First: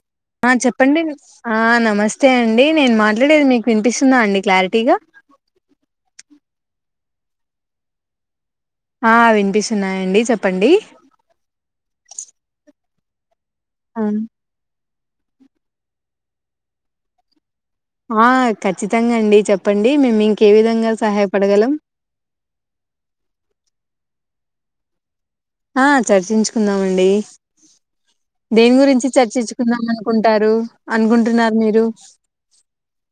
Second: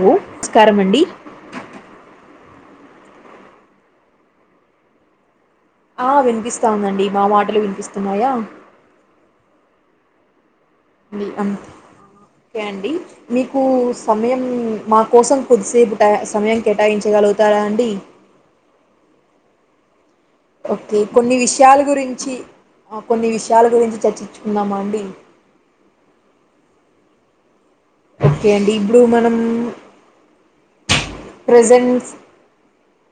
Hello ఆ నమస్కారం అండి చెప్పండి న్ ఆ నమస్తే అండి. నేను మాట్లాడేది మీకు వినిపిస్తుందా అండి. క్లారిటీగా ఆ వినిపిస్తాందండి మా మాటలు వినిపిస్తున్నాయా. ఆ వినిపిస్తున్నాయంండి. చెప్ ఉమ్ అం కే అండి మీకు ఆ సమయం మాక్ కోసం కొద్దిసేపు సమయం కేటాయించగలుగ్ ఆ ఖచ్చితంగా అండి చెప్ పండి మేం మిక్ ఓకే కొన్ని విష్యాల్ గురించి. ఆ కొన్ని విషయాల గురించి చర్చించు కున్నామండీ ఆ చర్చించుకుందామండి. ఓకే దేని అండి గురించి చర్చించుకుందాం అనుకుంటారు. అనుకుంటున్నారు మీరు ప్రెజెంట్స్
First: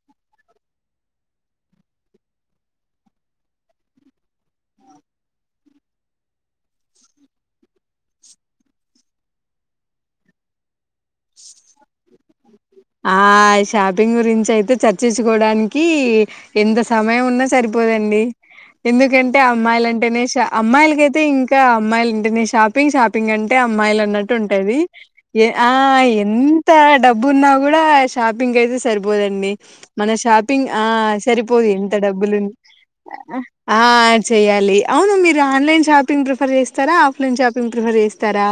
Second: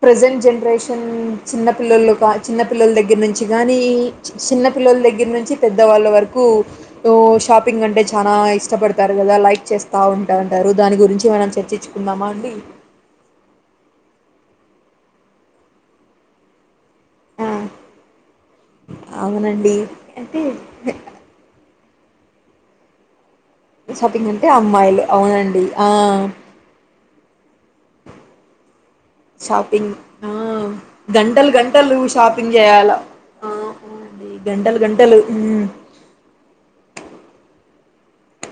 ప్రెసెంట్ జన్రేషన్ చిన్నపిల్లలు కా చిన్న పపిల్లల దగ్గర నుంచి గానీ చిన్న పిల్లల దగ్గర నుంచి, పెద్దవాళ్ళ వరకు ఓ షాపింగ్ అంటే చానా ఇష్టపడతారు కదా. లైక్ చేస్త ఉంటా అంటారు. దాని గురించి మనం చర్చించుకుందామా అండి? ఆ షాపింగ్ గురించి అయితే చర్చించుకోవడానికి ఎంత స్ సమయం ఉన్న ఆ సరిపోదండి. ఎందుకంటే ఆ అవునండి అమ్మాయిల అంటేనే అంటే షా. అమ్మాయిలకైతే ఇంకా. మ్మాయిలు అంటేనే షాపింగ్, షాప్ ప్పింగ్ అంటే అమ్మాయిలు షాపింగ్ అన్నట్టు అంటే ఉంటాది. అమ్మాయిలు ఏ అవునండి ఆ ఎంత డబ్ బున్నా కూడా షాపింగ్ అయితే సరిపోదండి షాపింగ్ మన ఆ షాపింగ్ ఆ గంటలు సరిపోదు ఎంత గంటలు డబ్బులు షాపింగ్ చేయాల ఆ అవునండి చేయాలి గంటలు అవును గంటలు మీరు ఉమ్. ఆన్లైన్ షాపింగ్ ప్రిఫర్ చేస్తారా ఆఫ్లైన్ షాపింగ్ ప్రిఫర్ చేస్తారా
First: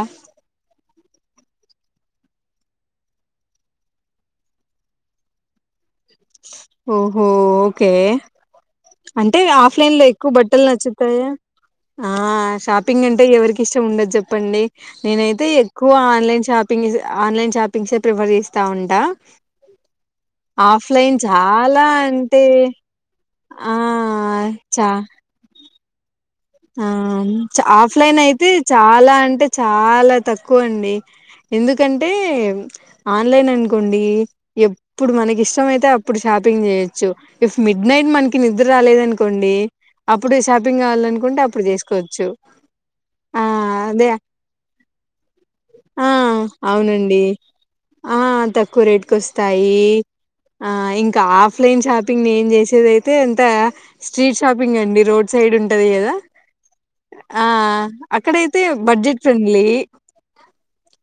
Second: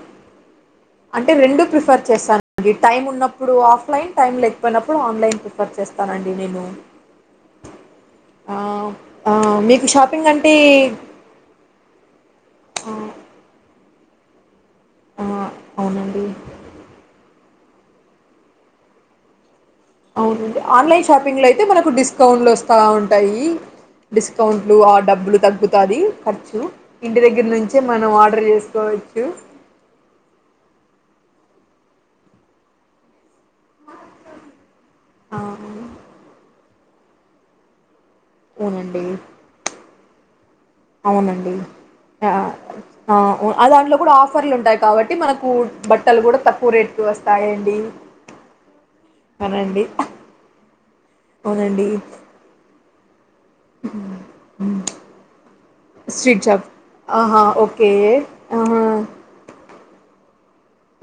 అంటే రెండు ప్రిఫర్ చేస్తానండి టైమ్ ఉన్నప్పుడు ఆఫ్లైన్ టైం లేకపోయినప్పుడు ఆన్లైన్ ప్రిఫర్ చేస్ ఓహో ఓకే ఆహ్, అంటే ఆహ్, మీకు ఆఫ్లైన్ లో షాపింగ్ ఎక్కువ అంటే బట్టలు నచ్చుతాయా ఆ ఆహ్, షాపింగ్ అంటే ఎవరికి ఇస్ ఇష్టం ఉండదు చెప్పండి నేనైతే ఆహ్, ఎక్కువ అవునండి. ఆన్లైన్ షాపింగ్ చెస్ ఆన్లైన్ షాపింగ్స్యె ప్రిఫర్ చేస్తా ఉంటా అవునండి ఆ ఆన్లైన్ ఆఫ్లైన్ షపింగ్లో అయితే చాలా మనకు అంటే డికౌంట్లు వస్తా ఉంటాయి టయి ఆ డిస్కౌంట్లు చా ఆ డబ్బులు తగ్గు కది ఆ ఆఫ్లైన్ ఆర్డర్ అయితే చాలా జేసుకోవచ్చు. అంటే చాలా తక్కువ అండి ఎందుకంటే ఆ ఆన్లైన్ అనుకోండి ఎప్పుడు ఆ! మనకి ఇష్టం అయితే అప్పుడు షాపింగ్ చేయ చు ఇఫ్ మిడ్ మిడ్ నైట్ మనకి నిద్ర అవునండి. రాలేదనుకోండి అప్పుడు స తినాలాం అవునండి. అప్పుడు చేసుకోవచ్చు ఆహ్, ఆ ఓ దాంట్లో అదే గూడా ఆఫర్లుంటాయి కాబట్టి మనకు ఆ బట్టలు గూడా తక్కువ రేట్‌కి అవునండి వస్తాయండి. ఆ తక్కువ రేట్ కొస్తాయి అవునండి ఆ ఇంకా ఆఫ్లైన్ అవునండి షాపింగ్ ఏ చేసేద్ తే త స్ట్రీట్ షాపింగ్ అండి రోడ్ సైడ్ ఉంటది కదా స్ట్రీట్ షాప్ ఆహా ఆ ఓకే అక్కడైతే ఆహా బడ్జెట్ ఫ్రెండ్లీ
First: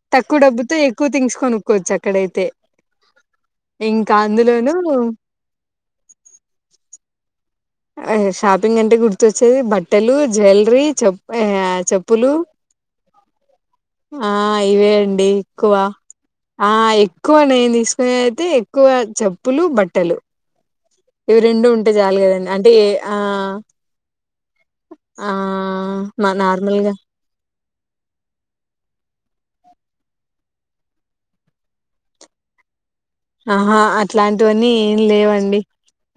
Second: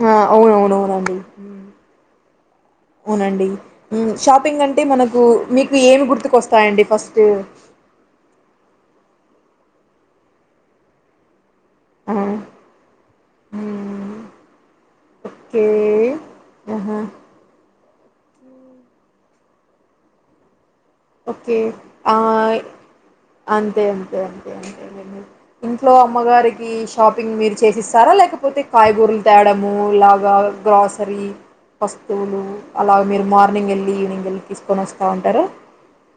ఆ తక్కువ డబ్బుతో ఎక్కువ అవునవునవునండి థింగ్స్ ఉమ్ కొనుక్కోవచ్చు అక్కడైతే అవునండి ఉమ్ ఇంకా షాపింగ్ అందులోనూ అంటే మనకు మీకు ఏమి గుర్తుకొస్తాయండి ఫస్ట్ ఆ షాపింగ్ అంటే గుర్తుచ్చేది బట్టలు జ్యువెలరీ చెప్ ఆ ఆ చెప్పులు హ్మ్. ఆ ఇవే అం డి ఓకే ఎక్కువ ఆ ఆహా ఎక్కువ నేను తీసు నేనైతే ఎక్కువ చెప్పులు బట్టలు ఇవి ఓకే రెండు ఉంటే ఆ చాలు కదండి అంటే ఏ- ఆ అంతే అంతే అంతే అంతే ఆ ఇంట్లో మా అమ్మగారికి నార్మల్గా షాపింగ్ మీర్ చేసిస్తారా లేకపోతే కాయగూరలు తేడము ఈలాగా గ్రాసరీ వస్తువులు అలాగ మీరు మార్నింగ్ ఆహా వెళ్ళి ఈవినింగ్ వెళ్ళి అట్లాంటివన్నీ తీసుకొని ఏం వస్తా ఉంటారా లేవండి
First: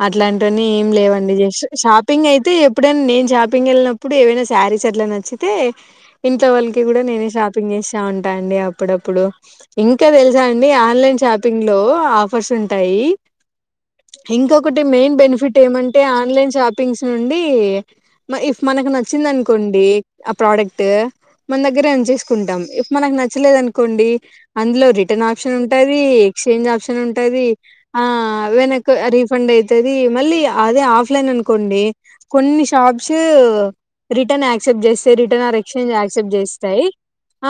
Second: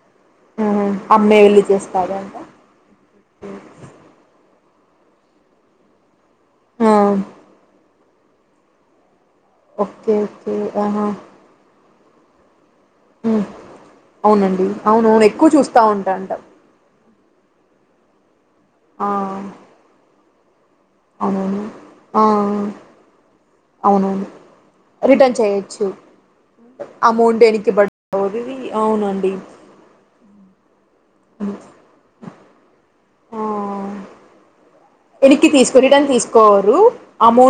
అట్లాంటివన్నీ ఏం లేవండి జస్ట్ షాపింగ్ చేస్తాదంట అయితే ఎప్పుడైనా నేను షాపింగ్ వెళినప్పుడు ఏవ సారిస్ అట్లా నచ్చితే ఇంట్లో వాళ్ళకి ఆ కూడా నేనే షాపింగ్ చేసి ఉంటాండి అప్పుడప్పుడు ఇంకా ఓకే తెలుసా ఓకే అండి ఆహా ఆన్లైన్ షాపింగ్ లో ఆఫర్స్ ఉం టాయి ఉమ్ అవునండి ఇంకొకటి మెయిన్ అవునవును ఎక్కువ బెనిఫిట్ చూస్తా ఏమంటే ఉంటాంట ఆన్లైన్ షాపింగ్స్ నుండి ఇఫ్ మనకు ఆ నచ్చిందినుకోండి ఆ ప్రోడక్ట్ మన అవునవును దగ్గరే ఆ ఉంచేసుకుంటాం ఇఫ్ మనకు నచ్చలేదు అనుకోండి అవునవును అందులో రిటర్న్ ఆప్షన్ ఉంటది ఆప్షన్ అమౌంట్ ఉంటది వెనక్కి ఆ పడది వెనక అవునండి రిఫండ్ అయితది మళ్ళీ అదే ఆఫ లే హ్మ్. అనుకోండి కొన్ని షాప్స్ ఆ రిటర్న్ యాక్సెప్ట్ చేస్తా రిటర్న్ వెనక్కి ఆర్ తీసుకో ఎక్స్చేంజ్ రిటర్న్ యాక్సెప్ట్ తీసుకోరు చేస్తాయి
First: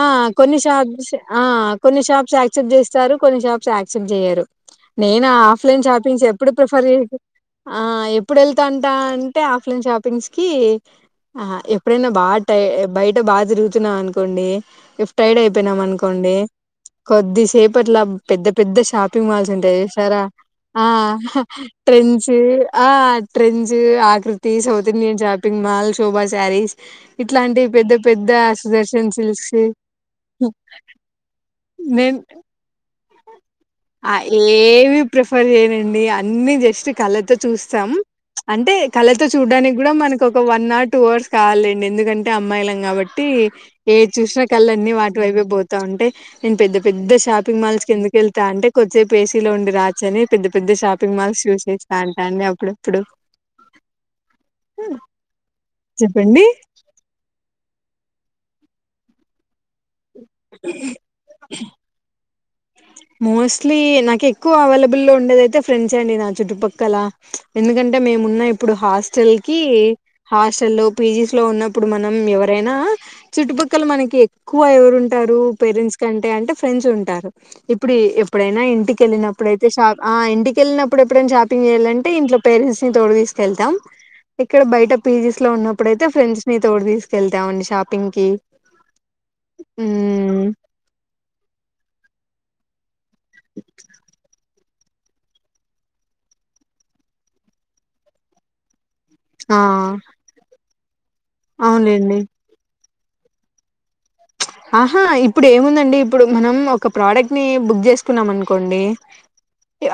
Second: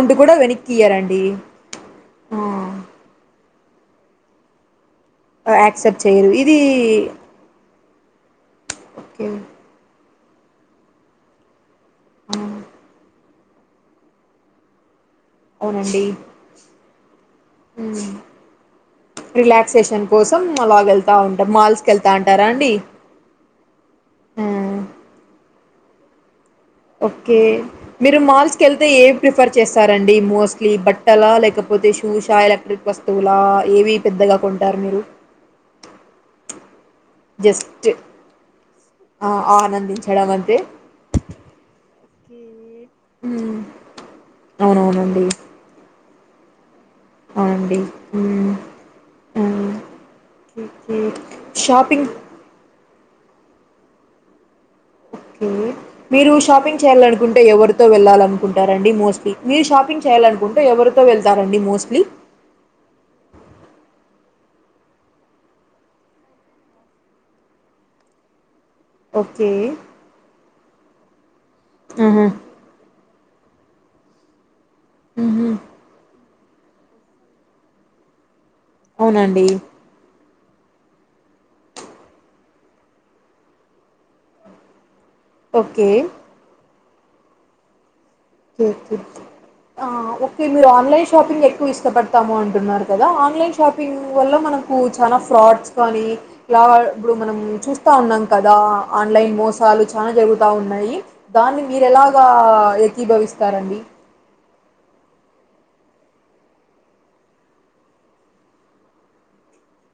ఆ కూడా కొన్ని వెనక్కి షాప్స్ ఇయ్యరండి ఆ కొన్ని షాప్స్ యాక్సెప్ట్ చేస్తారు కొన్ని షాప్ యాక్సెప్ట్ చేయ్యరు నేను ఆఫ్లైన్ యాక్సెప్ట్ షాపింగ్స్ చేయరు ఎప్పుడు ఇది ప్రిఫర్ చేయలేదు ఆ ఎప్ ఎప్పుడు ఎల్తంటా ఓకే అంటే ఆఫ్లైన్ షాప్ ఆ ఇప్ ఎప్పుడైనా బా టై బయట్ బాగా తిరుగుతున్నా అనుకోండి ఇఫ్ టైడ్ అయిపోయినాం అవునండి అనుకోండి కొద్దిసేపు అట్లా పెద్ద పెద్ద షాపింగ్ మాల్స్ ఉంటాయి రిలాక్సేషన్ చూసారా కోసం అలాగ ఆ వెళ్తా హ ఉంటాం మాల్స్కి వెళ్తా ట్రెండ్స్ అంటారా అండి ఆ ట్రెండ్స్ ఆకృతి south Indian shop ping mall Shobha sarees okay మీరు మాల్స్కి వెళ్తే ఏ సుదర్శన్ సిల్క్స్ ప్రిఫర్ చేస్తారంండి మోస్ట్లీ బట్టల లేకపోతే నేను షూషా ఎలక్ట్రిక్ వస్తు ఆ ఏవి ప్రిఫర్ చేయనండి అన్ని న్ని జస్ట్ కళ్ళతో చూస్తాం జస్ట్ అంటే కళ్ళతో చూడ్డానికి కూడా మనకు ఆనందించడం ఒక అంతే వన్ హవర్ టూ హవర్స్ కావాల్లేండి ఎందుకంటే అమ్మాయిలం కాబట్టీ ఏది చూసినా కళ్ళు అన్నీ అవునవునండి వాటివైపే పోతా ఉంటాయి నేను పెద్ద పెద్ద షాపింగ్ అవునండి మాల్స్ ఎళ్తా అంటే కొద్దిసేపు ఏసీలో ఉండి రావచ్చని పెద్ద పెద్ద ఓకే షాపింగ్ మాల్స్ చూసేస్తా షాపింగ్ అంటాండి అప్పుడు ప్పుడు మ్మ్ ఊ మీరు షాపింగ్ చేయ్యాలనుకుంటే ఎవరితో వెళ్ళాలను కుంటారండి మోస్ట్లీ మీరు షాపింగ్ చేయాలనుకుంటే ఎవరితో వెళ్తారండి మోస్ట్లీ మోస్ట్లీ నాకు ఎక్కువ అవైలబుల్ ఉండేదైతే ఫ్రెండ్సే అండి నా చుట్టుపక్కల ఎందుకంటే మేమున్నా ఇప్పుడు హాస్టల్ ఓకే కి హాస్టల్ లో పీజీస్ లో ఉన్నప్పుడు మనం ఆహా ఎవరైనా చుట్టుపక్ కానీ మనకి ఎక్కువ ఎవరు ఉంటారు ఊహూ పేరెంట్స్ కంటే అంటే ఫ్రెండ్స్ ఉంటారు ఇప్పుడు ఎప్ ఏప్పుడైనా అవునండి ఇంటికెళ్ళినప్పుడైతే షా ఆ ఇంటి ఎళ్ళినప్పుడు ఎప్పుడైనా షాపింగ్ చేయాలంటే ఇంట్లో పరెంట్స్ ని తోడు తీసుకెళ్తాం ఇక్కడ బయట పీజీస్ లో ఓకే ఉన్నప్పుడుడయితే ఫ్రెండ్స్ ని తోడు తీసుకెళ్తామండి షాప్ ఆ ఓకే మ్మ్ మీరు ఆన్లైన్ షాపింగ్ ఎక్కువ ఇష్టపడ్ ఇస్తాము అంటున్నారు కదా ఆన్లైన్ షాపింగ్ వల్ల మనకు చాలా ఫ్రాడ్స్ కానీ లా ఇప్పుడు మనం చూస్తా ఉన్నాం కదా ఆన్లైన్ ఆ మోసాలు చానా జరుగుతా ఉన్నాయి దాన్ని మీరు అవునులేండి ఎలాగా ఏకీభవిస్తారండి ఆహా ఇప్పుడు ఏముందండి ఇప్పుడు మనం ఒక ప్రోడక్ట్ ని బుక్ చేసుకున్నాం అనుకోండి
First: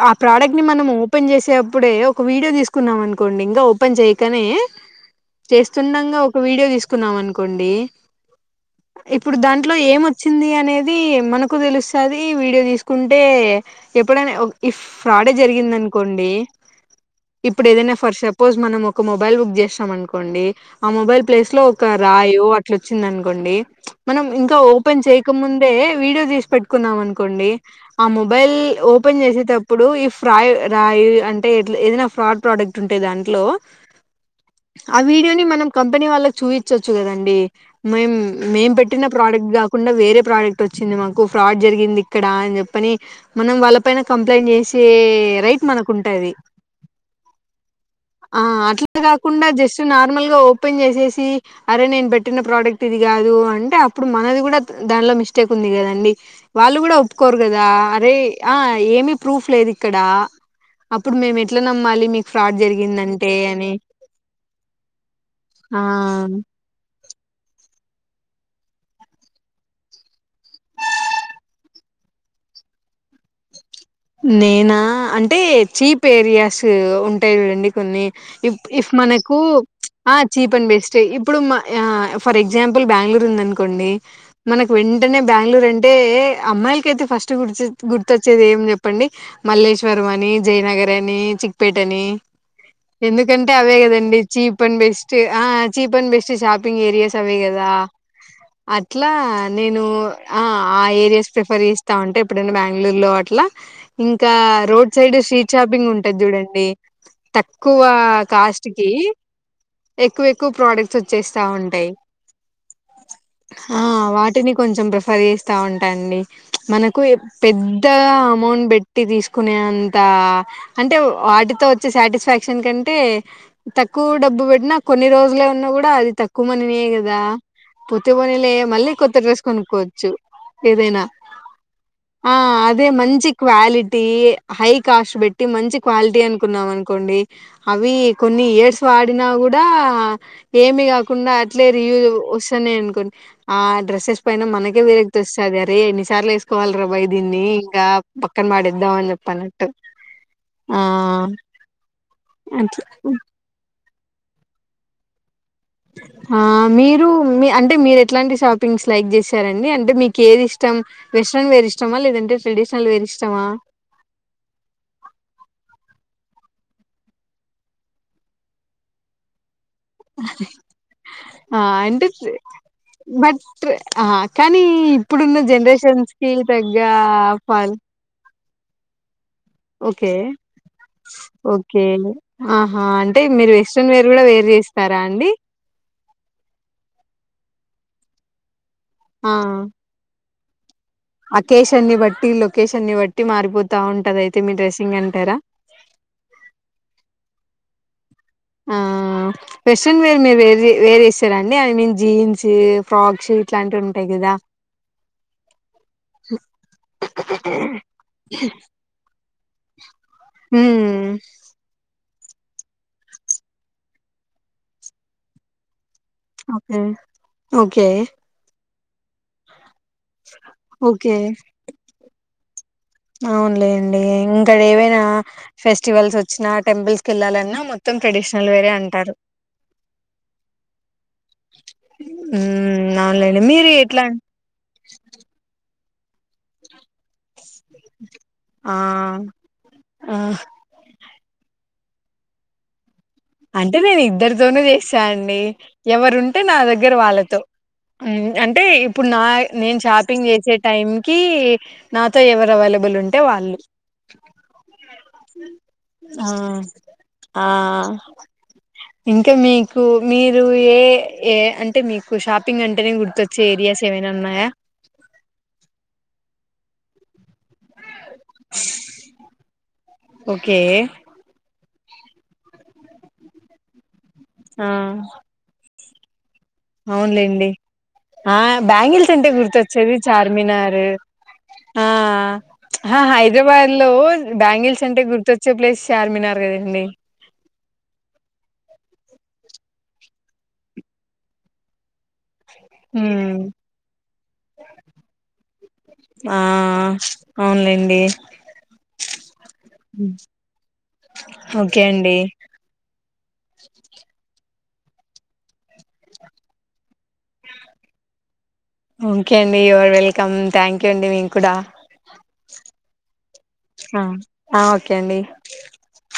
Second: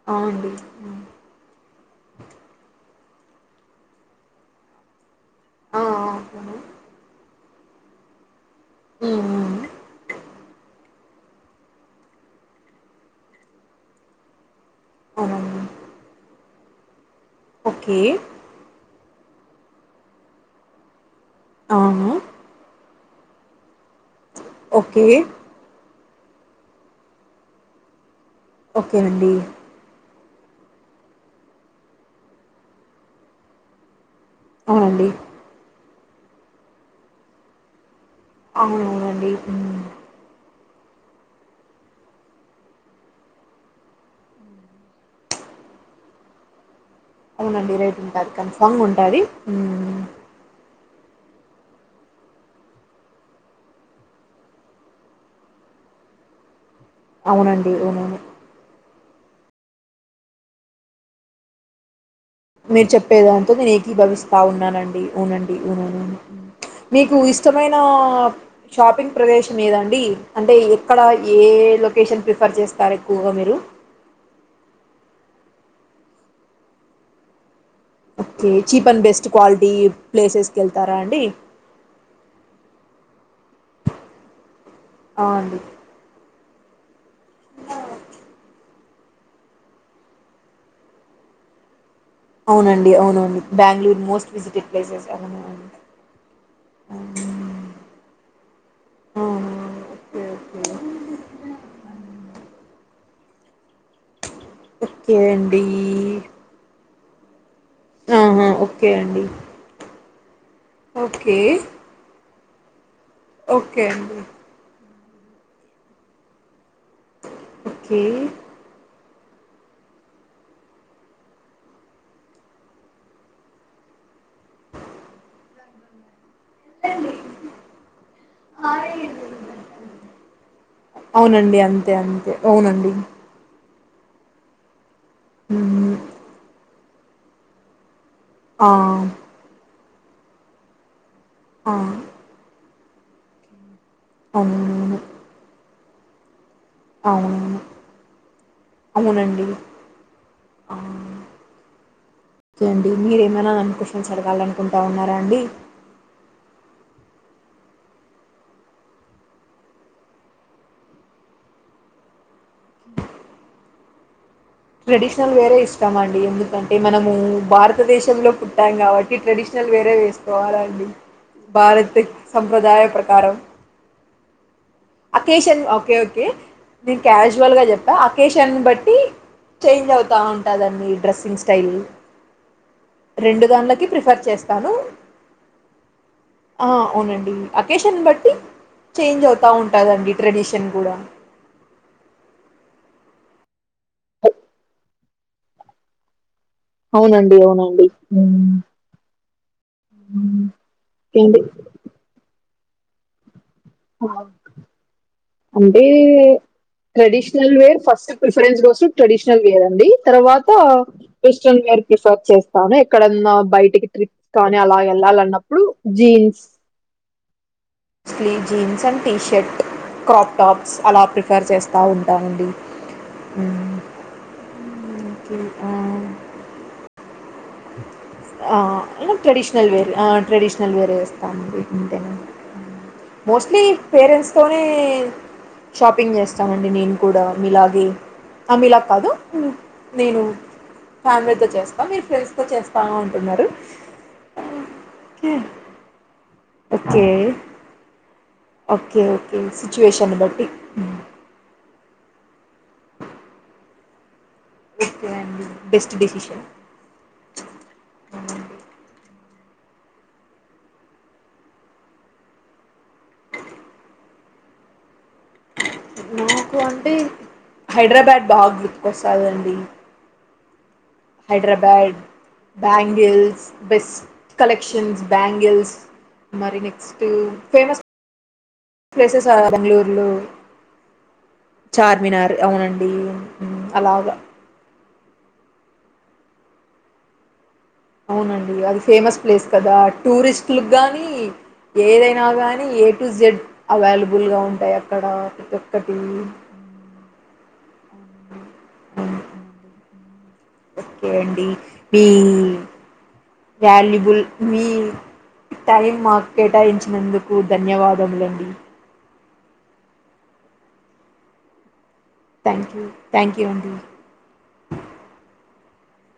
ఆ అండి ప్రోడక్ట్ ని మనం హ్మ్. ఓపెన్ చేసే ఇప్పుడు ఎదోఒక వీడియో తీసుకున్నాం అనుకోండి ఇంకా ఓపెన్ చేయకనే ఆ ఆ చేస్తుండగా ఒక అవును వీడియో తీసుకున్నాం అనుకో కొండి మ్మ్ ఇప్పుడు మ్మ్ దాంట్లో ఏం వచ్చింది అనేది ఇది మనకు తెలుస్తాది వీడియో తీసుకుంటే ఎప్పుడైనా ఓ ఈ ఫ్రాడే అవునండి జరిగింది అనుకోండి ఇప్పుడు ఏదైనా ఓకే ఫర్ సపోజ్ మనం ఒక మొబైల్ బుక్ చేస్తాం అనుకోండి ఆ మొబైల్ ప్లేస్ లో ఒక అవును రాయో అట్లా చిన్నది అనుకోండి మనం ఇంకా ఓపెన్ ఓకే చేయకముందే వీడియో తీసి పెట్టుకున్నాం అనుకోండి ఆ మొబై మొబైల్ ఓపెన్ ఓకేనండి చేసేటప్పుడు ఇఫ్ ఫ్రయ్ రాయి అంటే ఇట్లా ఏదన్నా ఫ్రాడ్ ప్రోడక్ట్ ఉంటే దాంట్లో ఆ అవునండి వీడియోని మనం కంపెనీ వాళ్ళకు చూయించచ్చు కదండీ. మేం మేం పెట్ పెట్టిన అవునవునండి ప్రోడక్ట్ మ్మ్ కాకుండా వేరే ప్రోడక్ట్ వచ్చింది మాకు ఫ్రాడ్ జరిగింది ఇక్కడ అని చెప్పని మనం వాళ్ళ పైన కంప్లైంట్ చేసే రైట్ మనకుంటది. అవునండి రైట్ ఉంటది కన్ఫామ్గా అట్లా ఉంటాది. గాకుండా హ్ జస్ట్ నార్మల్‌గా ఓపెన్ చేసేసి అరే నేను పెట్టిన ప్రోడక్ట్ ఇది కాదు అం టే అప్పుడు మనది కూడా దానిలో మిస్టేక్ ఉంది కదండి. వాళ్ళు కూడా ఒప్పుకోరు కదా అవునండి అరే అవునవును ఆ ఏమి ప్రూఫ్ లేదు ఇక్కడా అప్పుడు మేము ఎట్లా నమ్మాలి మీకు ఫ్రాడ్ మీరు చెప్పే జరిగిందంటే దాంతో నేను అని. ఏకీభవిస్తా ఉన్నానండి అవునండి అవునవును. ఆ! మీకు ఇష్టమైన షాపింగ్ ప్రదేశం ఏదండి. అంటే ఎక్కడ ఏ లొకేషన్ ప్రిఫర్ చేస్తారు ఎక్కువగా మీరు. నేనా అంటే చీప్ ఏరియాస్ ఉంటయి చూడండి. కొన్ని okay if cheap if and best మనకు క్వాలిటీ ఆ చీప్ ప్లేసెస్కి అండ్ బెస్ట్. వెళ్తారా అండి ఇప్పుడు ఆ ఫర్ ఎగ్జాంపుల్ బ్యాంగళూరు ఉందనుకోండి మనకు వెంటనే ఆ అండి బ్యాంగళూరు అంటే అమ్మాయిలకైతే ఫస్ట్ గుర్తు గుర్తొచ్చేది ఎం చెప్పు చెప్పండి మల్లేశ్వరం అని, జయనగర్ అని, చిక్పేట్ అని అవునండి అవునవును ఎందుకంటే అవే బెంగళూరు కదండి most cheap visited and places best. ఆ అవునవును cheap and best shopping areas అవే కదా అట్లా అవును నేను ఓకే ఆ ఓకే ఏరియాస్ ప్రిఫర్ చేస్తాంటే ఎప్పుడన్నా బ్యాంగళూర్లో అట్లా. ఇం ఇంకా రోడ్ సైడ్ ఓకే స్ట్రీట్ అండి షాపింగ్ ఉంటది చూడండి. తక్కువ ఆహా కాస్ట్ కి ఓకే అండి ఎక్కువ ఎక్కువ ప్రొడక్ట్స్ ఓకే వచ్చేస్తా ఉంటాయి. ఆ ఓకే అండి వాటిని కొంచెం ప్రిఫర్ ఫర్ చేస్తా ఉంటా అండి. మనకు ఎ పెద్దా ఓకే ట్టి తీసుకునేంత అంటే వాటితో వచ్చే సాటిస్ఫాక్షన్ కంటే తక్కువ డబ్బు పెట్టినా కొన్ని రోజులే ఉన్నా కూడా అది తక్కు వ మనినే కదా పోతే పోనిలే మళ్ళీ కొత్త డ్రెస్ కొనుక్కోవచ్చు ఏదైనా. అవునండి అంతే ఆ అంతే అదే అవునండి మంచి క్వాలిటీ హైక్ కాస్ట్ పెట్టి మంచి మ్మ్. క్వాలిటీ అనుకున్నాం అను కొండి అవీ కొన్ని ఆ ఇయర్స్ వాడినా కూడా ఏమిగా కాకుండా అట్లే ఆ రియూజ్ వస్తానే అను ఆ డ్రెసెస్ పైన మనకే అవునవును విరక్తి వస్తాది అరే సార్ల ఏ కోవాలరా బై దిన్ని అవునవును ఇంకా పక్కన పాడేదాం అని అవునండి చెప్పనట్టు ఆ అట్ చదవలనుకుంటా ఉన్నారా అండి మీరు మీ అంటే మీరు ఎట్లాంటి షాపింగ్స్ లైక్ చేశారండి అంటే మీకు ఏది ఇష్టం వెస్ట్రన్ వేర్ ఇష్టమా లేదంటే ట్రెడిషనల్ వేర్ ఇష్టమా ట్రెడిషనల్ వేరే ఇష్టం అండి ఎందుకంటే మనము భారతదేశంలో పుట్టాం కాబట్టి ట్రెడిషనల్ [unintelligible] వేరేగా వేసుకోవాలండి ఆ భారత అంటే సంప్రదాయ ప్రకారం బట్ ఆ కానీ ఇప్పుడున్న ఆక్కేషన్లు ఒకే జనరేషన్స్ కి తగ్గ ఒకేనేను కేసువల్ గా ఫల్ చెప్పిన చెంబట్టి చేంజ్ ఓకే అవుతా ఉంటాడండీ డ్రెస్సింగ్ స్టైల్ ఓకే ఆహా అంటే రెండు మీరు దానిలకి వెస్ట్రన్ వేర్ ప్రిఫర్ కూడా వేర్ చేస్తాను చేస్తారా అండి అవునండి అకేషన్ బట్ ట్టి చేంజ్ అవుతా ఉంటాదండి ట్రెడిషన్ కూడా అకేషన్ని బట్టి లొకేషన్ని బట్టి మారిపోతా ఉంటది అయితే మీ డ్రెస్సింగ్ అంటారా అవునండి అవునండి ఉమ్. ఆ వెస్ట్రన్ వేర్ మీరు వేరే వేరే వేస్తారండి ఇంకేంటి ఐ మీన్ జీన్స్ చిగా ఫ్ర్రాక్ షీట్ ఇట్లాంటివి ఉంటాయి గాదా అంటే ట్రెడిషనల్ వేర్ ఫస్ట్ ప్రిఫరెన్స్ కోసం ట్రెడిషనల్ వేర్ అండి తర్వాత హ్మ్ వెస్ట్రన్ వేర్ ప్రిఫర్ చేస్తాను ఎక్కడన్నా బయటికి ట్రిప్స్ కానీ అలా వెళ్ళాలన్నప్పుడు జీన్స్ ఓకే ఓకే స్లీ jeans some T shirt crop tops అలా ఓకే ప్రిఫర్ చేస్తా ఉంటానండి అవునులేండి ఇంకాఏవైనా ఓకే ఆ, ఫెస్టివల్స్ వచ్చినా టెంపుల్స్ కి వెళ్ళాలన్నా మొత్తం ట్రెడిషనల్ ఆ వేరే అంటారు ట్రెడిషనల్ వేర్ ఆ ట్రెడిషనల్ వేర్ వేస్తాండి అంతే మ్మ్ అవునులేండి మోస్ట్లీ మీరు ఎట్లా పేరెంట్స్తోనే షాపింగ్ చేస్తానండి నేను కూడా మీలాగే ఆ ఆమెలాగ కాదు ఆ నేను ఫ్యామిలీతో చేస్తా మీరు ఫ్రెండ్స్ తో చేస్తా ఉంటా అంటే నేను ఇద్దరితోను చేస్తానండి ఎవరుంటే నా దగ్గర ఓకే వాళ్ళతో అం అంటే ఓకే ఇప్పుడు నా ఓకే నేను సిచ్యువేషన్ షాపింగ్ బట్టి చేసే టైంకి నాతో ఎవరెవ అవైలబుల్ ఉంటే వాళ్ళు ఓకే అండి బెస్ట్ డెసిషన్ ఆ ఆ [inaudible] ఇంకా మీకు మీరు ఏ ఏ అంటే మీకు షాపింగ్ అంటేనే గుర్తొచ్చే ఏరియాస్ ఏమైనా ఉన్నాయా నాకు అంటే హైడ్రాబాడ్ బాగా గుర్తుకొస్తాదండి ఓకే హైడ్రాబ్యాడ్ బ్యాంగిల్స్ బెస్ట్ ఆ కలెక్షన్స్ బ్యాంగిల్స్ మరి నెక్స్ట్ అవునులేండి ఫేమస్ ఆ బ్యాంగిల్స్ ప్లేసెస్ అంటే గుర్తొచ్చేది బెంగళూరులో చార్మినార్ చార్మినార్ అవునండి ఆ హ్మ్. హైదరాబాద్ లో అలాగా బ్యాంగిల్స్ అంటే గుర్తొచ్చే ప్లేస్ చార్మినార్ కదండి అవునండి అది ఫేమస్ ప్లేస్ కదా టూరిస్ట్లుగ్గానీ ఏదైనా గాని కానీ A to hmm Z available గా ఉంటాయి అక్కడ ప్రతి ఒక్కటి ఆన్లైన్ కే ఓకే అండి ఓకే మీ అండి వాల్యుబుల్ మీ టైం మాకు కేటాయించినందుకు ధన్యవాదములండి. ఓకే అండి యూఆర్ వెల్కమ్ థ్యాంక్ యూ అండి మీకూడా. Thank you. థ్యాంక్ యూ అండి ఆ ఓకే అండి. [inaudible]